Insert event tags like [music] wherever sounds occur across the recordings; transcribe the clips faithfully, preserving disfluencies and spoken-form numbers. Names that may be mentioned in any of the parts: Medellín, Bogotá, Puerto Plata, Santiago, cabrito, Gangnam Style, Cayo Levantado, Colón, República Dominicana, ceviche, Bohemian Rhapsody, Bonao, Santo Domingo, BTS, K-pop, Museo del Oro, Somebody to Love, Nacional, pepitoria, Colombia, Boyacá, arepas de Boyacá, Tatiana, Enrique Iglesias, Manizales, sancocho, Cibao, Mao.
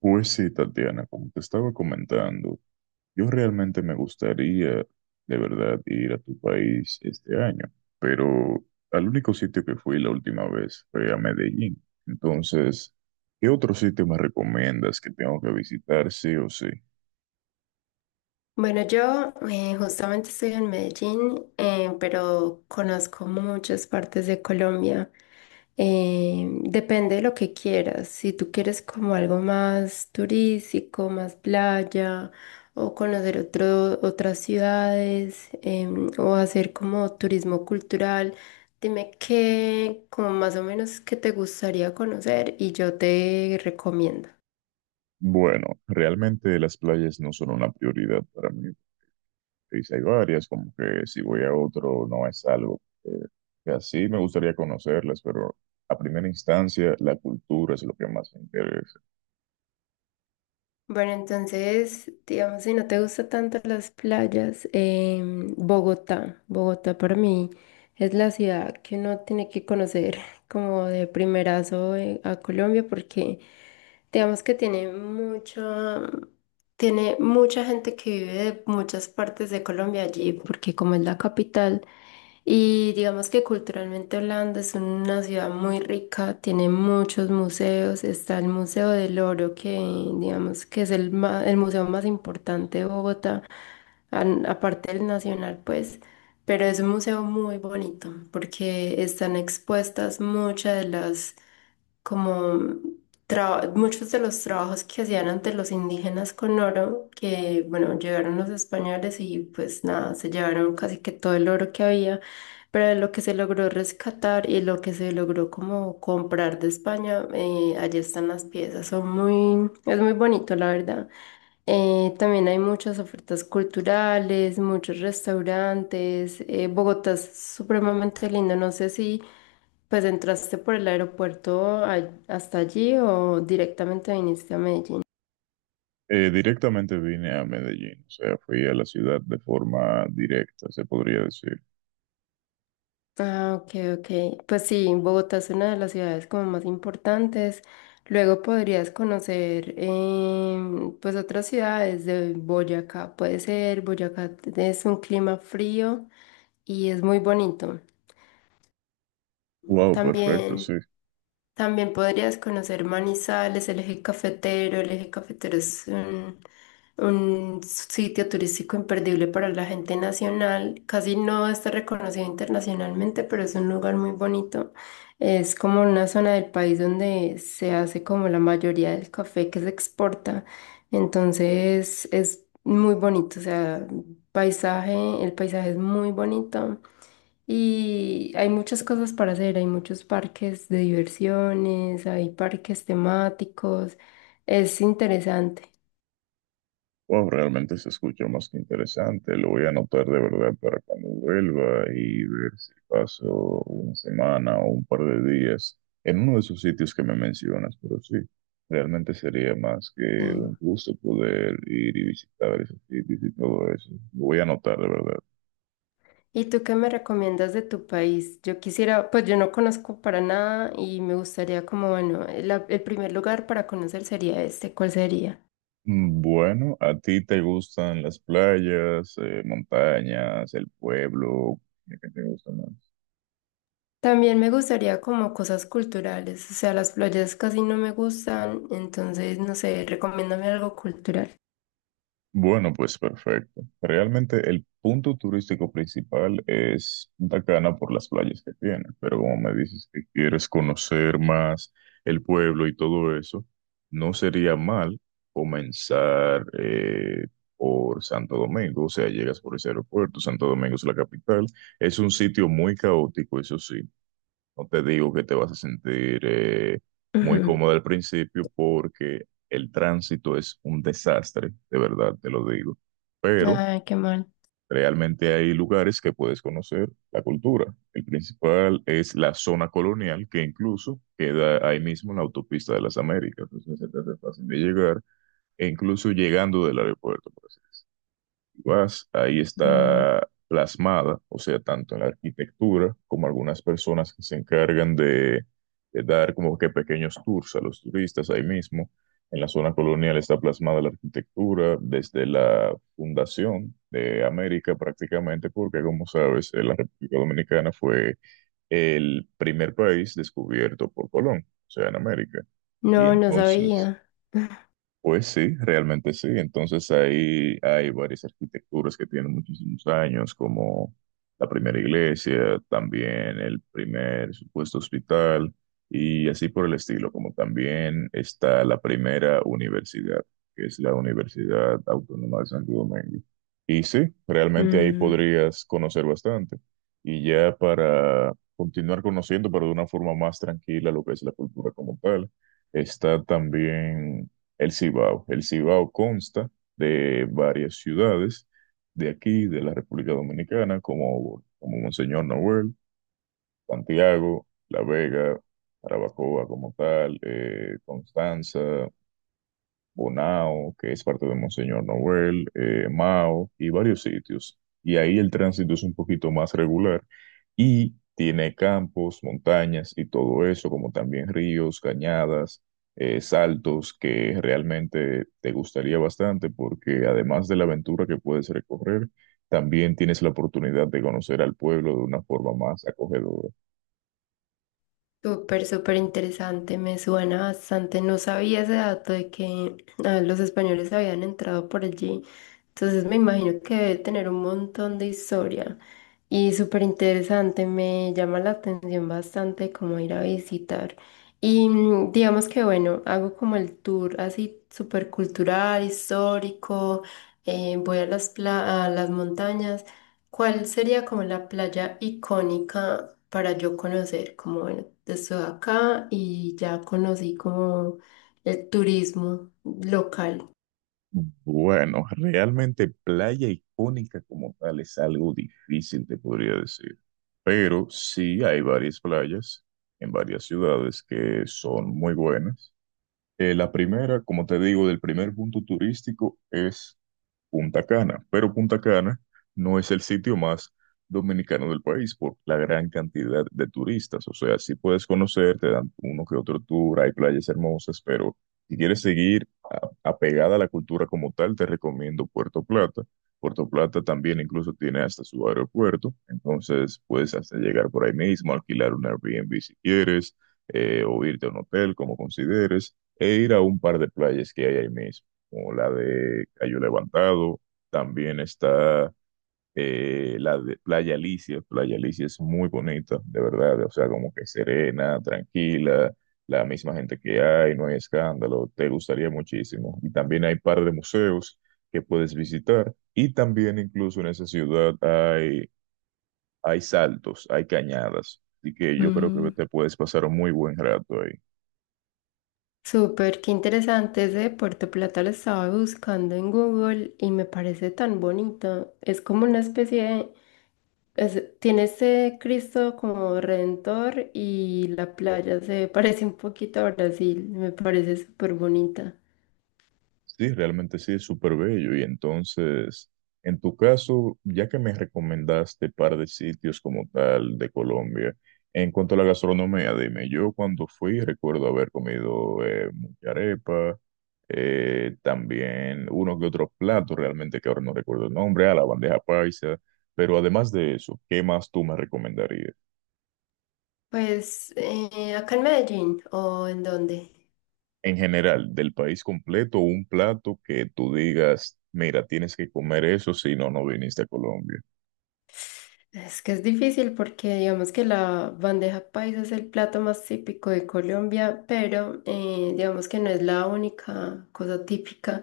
Pues sí, Tatiana, como te estaba comentando, yo realmente me gustaría de verdad ir a tu país este año, pero al único sitio que fui la última vez fue a Medellín. Entonces, ¿qué otro sitio me recomiendas que tengo que visitar sí o sí? Bueno, yo eh, justamente estoy en Medellín, eh, pero conozco muchas partes de Colombia. Eh, depende de lo que quieras. Si tú quieres como algo más turístico, más playa, o conocer otro- otras ciudades, em, o hacer como turismo cultural, dime qué, como más o menos qué te gustaría conocer y yo te recomiendo. Bueno, realmente las playas no son una prioridad para mí. Pues Hay varias, como que si voy a otro no es algo que, que así me gustaría conocerlas, pero a primera instancia la cultura es lo que más me interesa. Bueno, entonces, digamos, si no te gustan tanto las playas, em, Bogotá, Bogotá para mí es la ciudad que uno tiene que conocer [laughs] como de primerazo eh, a Colombia porque digamos que tiene mucha, tiene mucha gente que vive de muchas partes de Colombia allí porque como es la capital, y digamos que culturalmente Holanda es una ciudad muy rica, tiene muchos museos, está el Museo del Oro, que digamos que es el, ma- el museo más importante de Bogotá, an- aparte del Nacional, pues, pero es un museo muy bonito porque están expuestas muchas de las como tra- muchos de los trabajos que hacían antes los indígenas con oro, que bueno, llegaron los españoles y pues nada, se llevaron casi que todo el oro que había, pero de lo que se logró rescatar y lo que se logró como comprar de España, eh, allí están las piezas, son muy, es muy bonito la verdad. Eh, también hay muchas ofertas culturales, muchos restaurantes, eh, Bogotá es supremamente lindo, no sé si... Pues entraste por el aeropuerto a- hasta allí o directamente viniste a Medellín. Eh, directamente vine a Medellín, o sea, fui a la ciudad de forma directa, se podría decir. Ah, ok, ok. Pues sí, Bogotá es una de las ciudades como más importantes. Luego podrías conocer em, pues otras ciudades de Boyacá. Puede ser, Boyacá es un clima frío y es muy bonito. Wow, perfecto, También. sí. También podrías conocer Manizales, el eje cafetero. El eje cafetero es un, un sitio turístico imperdible para la gente nacional. Casi no está reconocido internacionalmente, pero es un lugar muy bonito. Es como una zona del país donde se hace como la mayoría del café que se exporta. Entonces es muy bonito, o sea, paisaje, el paisaje es muy bonito. Y hay muchas cosas para hacer, hay muchos parques de diversiones, hay parques temáticos, es interesante. Wow, realmente se escucha más que interesante. Lo voy a anotar de verdad para cuando vuelva y ver si paso una semana o un par de días en uno de esos sitios que me mencionas, pero sí, realmente sería más que Sí. un gusto poder ir y visitar esos sitios y todo eso. Lo voy a anotar de verdad. ¿Y tú qué me recomiendas de tu país? Yo quisiera, pues yo no conozco para nada y me gustaría como, bueno, la- el primer lugar para conocer sería este, ¿cuál sería? Bueno, ¿a ti te gustan las playas, eh, montañas, el pueblo? ¿Qué te gusta más? También me gustaría como cosas culturales, o sea, las playas casi no me gustan, entonces, no sé, recomiéndame algo cultural. Bueno, pues perfecto. Realmente el punto turístico principal es Punta Cana por las playas que tiene, pero como me dices que quieres conocer más el pueblo y todo eso, no sería mal comenzar eh, por Santo Domingo, o sea, llegas por ese aeropuerto, Santo Domingo es la capital, es un sitio muy caótico, eso sí. No te digo que te vas a sentir eh, [laughs] muy Ujú. cómodo al principio porque el tránsito es un desastre, de verdad te lo digo. Pero Ay, qué mal. realmente hay lugares que puedes conocer la cultura. El principal es la zona colonial, que incluso queda ahí mismo en la autopista de las Américas. Entonces se te hace fácil de llegar, e incluso llegando del aeropuerto vas, ahí Mm. está plasmada, o sea, tanto en la arquitectura como algunas personas que se encargan de, de dar como que pequeños tours a los turistas ahí mismo. En la zona colonial está plasmada la arquitectura desde la fundación de América prácticamente, porque como sabes, eh, la República Dominicana fue el primer país descubierto por Colón, o sea, en América. Y No, no entonces... sabía. [laughs] Pues sí, realmente sí. Entonces ahí hay varias arquitecturas que tienen muchísimos años, como la primera iglesia, también el primer supuesto hospital y así por el estilo, como también está la primera universidad, que es la Universidad Autónoma de Santo Domingo. Y sí, realmente ahí Mm, podrías conocer bastante. Y ya para continuar conociendo, pero de una forma más tranquila, lo que es la cultura como tal. Está también el Cibao. El Cibao consta de varias ciudades de aquí, de la República Dominicana, como, como Monseñor Noel, Santiago, La Vega, Jarabacoa como tal, eh, Constanza, Bonao, que es parte de Monseñor Noel, eh, Mao y varios sitios. Y ahí el tránsito es un poquito más regular y tiene campos, montañas y todo eso, como también ríos, cañadas, eh, saltos, que realmente te gustaría bastante porque además de la aventura que puedes recorrer, también tienes la oportunidad de conocer al pueblo de una forma más acogedora. súper, súper interesante, me suena bastante. No sabía ese dato de que ah, los españoles habían entrado por allí. Entonces me imagino que debe tener un montón de historia. Y súper interesante, me llama la atención bastante cómo ir a visitar. Y mm, digamos que bueno, hago como el tour así súper cultural, histórico, eh, voy a las, pla- a las montañas. ¿Cuál sería como la playa icónica para yo conocer? Como bueno, estoy acá y ya conocí como el turismo local. Bueno, realmente playa icónica como tal es algo difícil, te podría decir. Pero sí hay varias playas en varias ciudades que son muy buenas. Eh, la primera, como te digo, del primer punto turístico es Punta Cana, pero Punta Cana no es el sitio más dominicano del país por la gran cantidad de turistas. O sea, sí puedes conocer, te dan uno que otro tour, hay playas hermosas, pero si quieres seguir a- apegada a la cultura como tal, te recomiendo Puerto Plata. Puerto Plata también incluso tiene hasta su aeropuerto, entonces puedes hasta llegar por ahí mismo, alquilar un Airbnb si quieres, eh, o irte a un hotel como consideres, e ir a un par de playas que hay ahí mismo como la de Cayo Levantado, también está eh, la de Playa Alicia. Playa Alicia es muy bonita, de verdad, o sea, como que serena, tranquila, la misma gente que hay, no hay escándalo, te gustaría muchísimo. Y también hay par de museos que puedes visitar y también incluso en esa ciudad hay, hay saltos, hay cañadas, así que yo creo que te puedes pasar un muy buen rato ahí. Súper, qué interesante. Ese de Puerto Plata lo estaba buscando en Google y me parece tan bonito. Es como una especie de... es- tiene ese Cristo como redentor y la playa se [laughs] parece un poquito a Brasil. Me parece súper bonita. Sí, realmente sí, es súper bello. Y entonces, en tu caso, ya que me recomendaste par de sitios como tal de Colombia, en cuanto a la gastronomía, dime, yo cuando fui recuerdo haber comido eh, mucha arepa, eh, también uno que otro plato, realmente que ahora no recuerdo el nombre, a la bandeja paisa, pero además de eso, ¿qué más tú me recomendarías? Pues, eh, ¿acá en Medellín o en dónde? En general, del país completo, un plato que tú digas, mira, tienes que comer eso, si no, no viniste a Colombia. Es que es difícil porque digamos que la bandeja paisa es el plato más típico de Colombia, pero eh, digamos que no es la única cosa típica.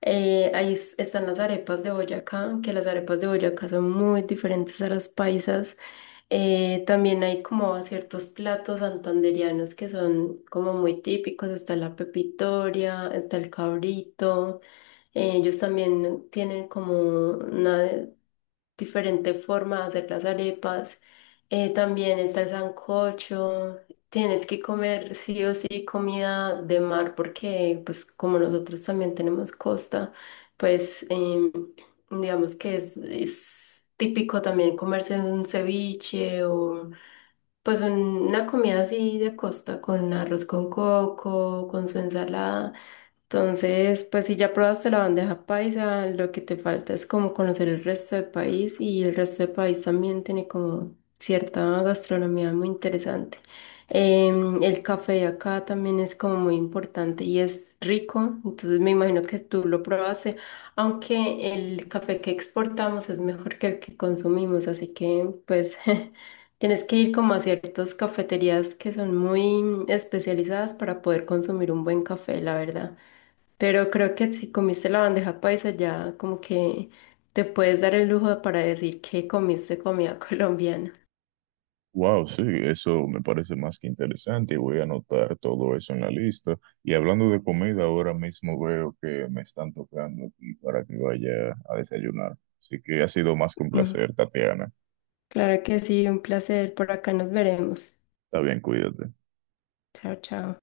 Eh, ahí es- están las arepas de Boyacá, que las arepas de Boyacá son muy diferentes a las paisas. Eh, también hay como ciertos platos santandereanos que son como muy típicos. Está la pepitoria, está el cabrito. Eh, ellos también tienen como una diferente forma de hacer las arepas. Eh, también está el sancocho. Tienes que comer sí o sí comida de mar porque, pues, como nosotros también tenemos costa, pues, em, digamos que es, es típico también comerse un ceviche o, pues, un- una comida así de costa con arroz con coco, con su ensalada. Entonces, pues si ya probaste la bandeja paisa, lo que te falta es como conocer el resto del país y el resto del país también tiene como cierta gastronomía muy interesante. Em, el café de acá también es como muy importante y es rico, entonces me imagino que tú lo probaste, aunque el café que exportamos es mejor que el que consumimos, así que pues [laughs] tienes que ir como a ciertas cafeterías que son muy especializadas para poder consumir un buen café, la verdad. Pero creo que si comiste la bandeja paisa ya como que te puedes dar el lujo para decir que comiste comida [laughs] colombiana. Wow, sí, eso me parece más que interesante y voy a anotar todo eso en la lista. Y hablando de comida, ahora mismo veo que me están tocando aquí para que vaya a desayunar. Así que ha sido más que un Mm, placer, Tatiana. claro que sí, un placer. Por acá nos veremos. Está bien, cuídate. Chao, chao.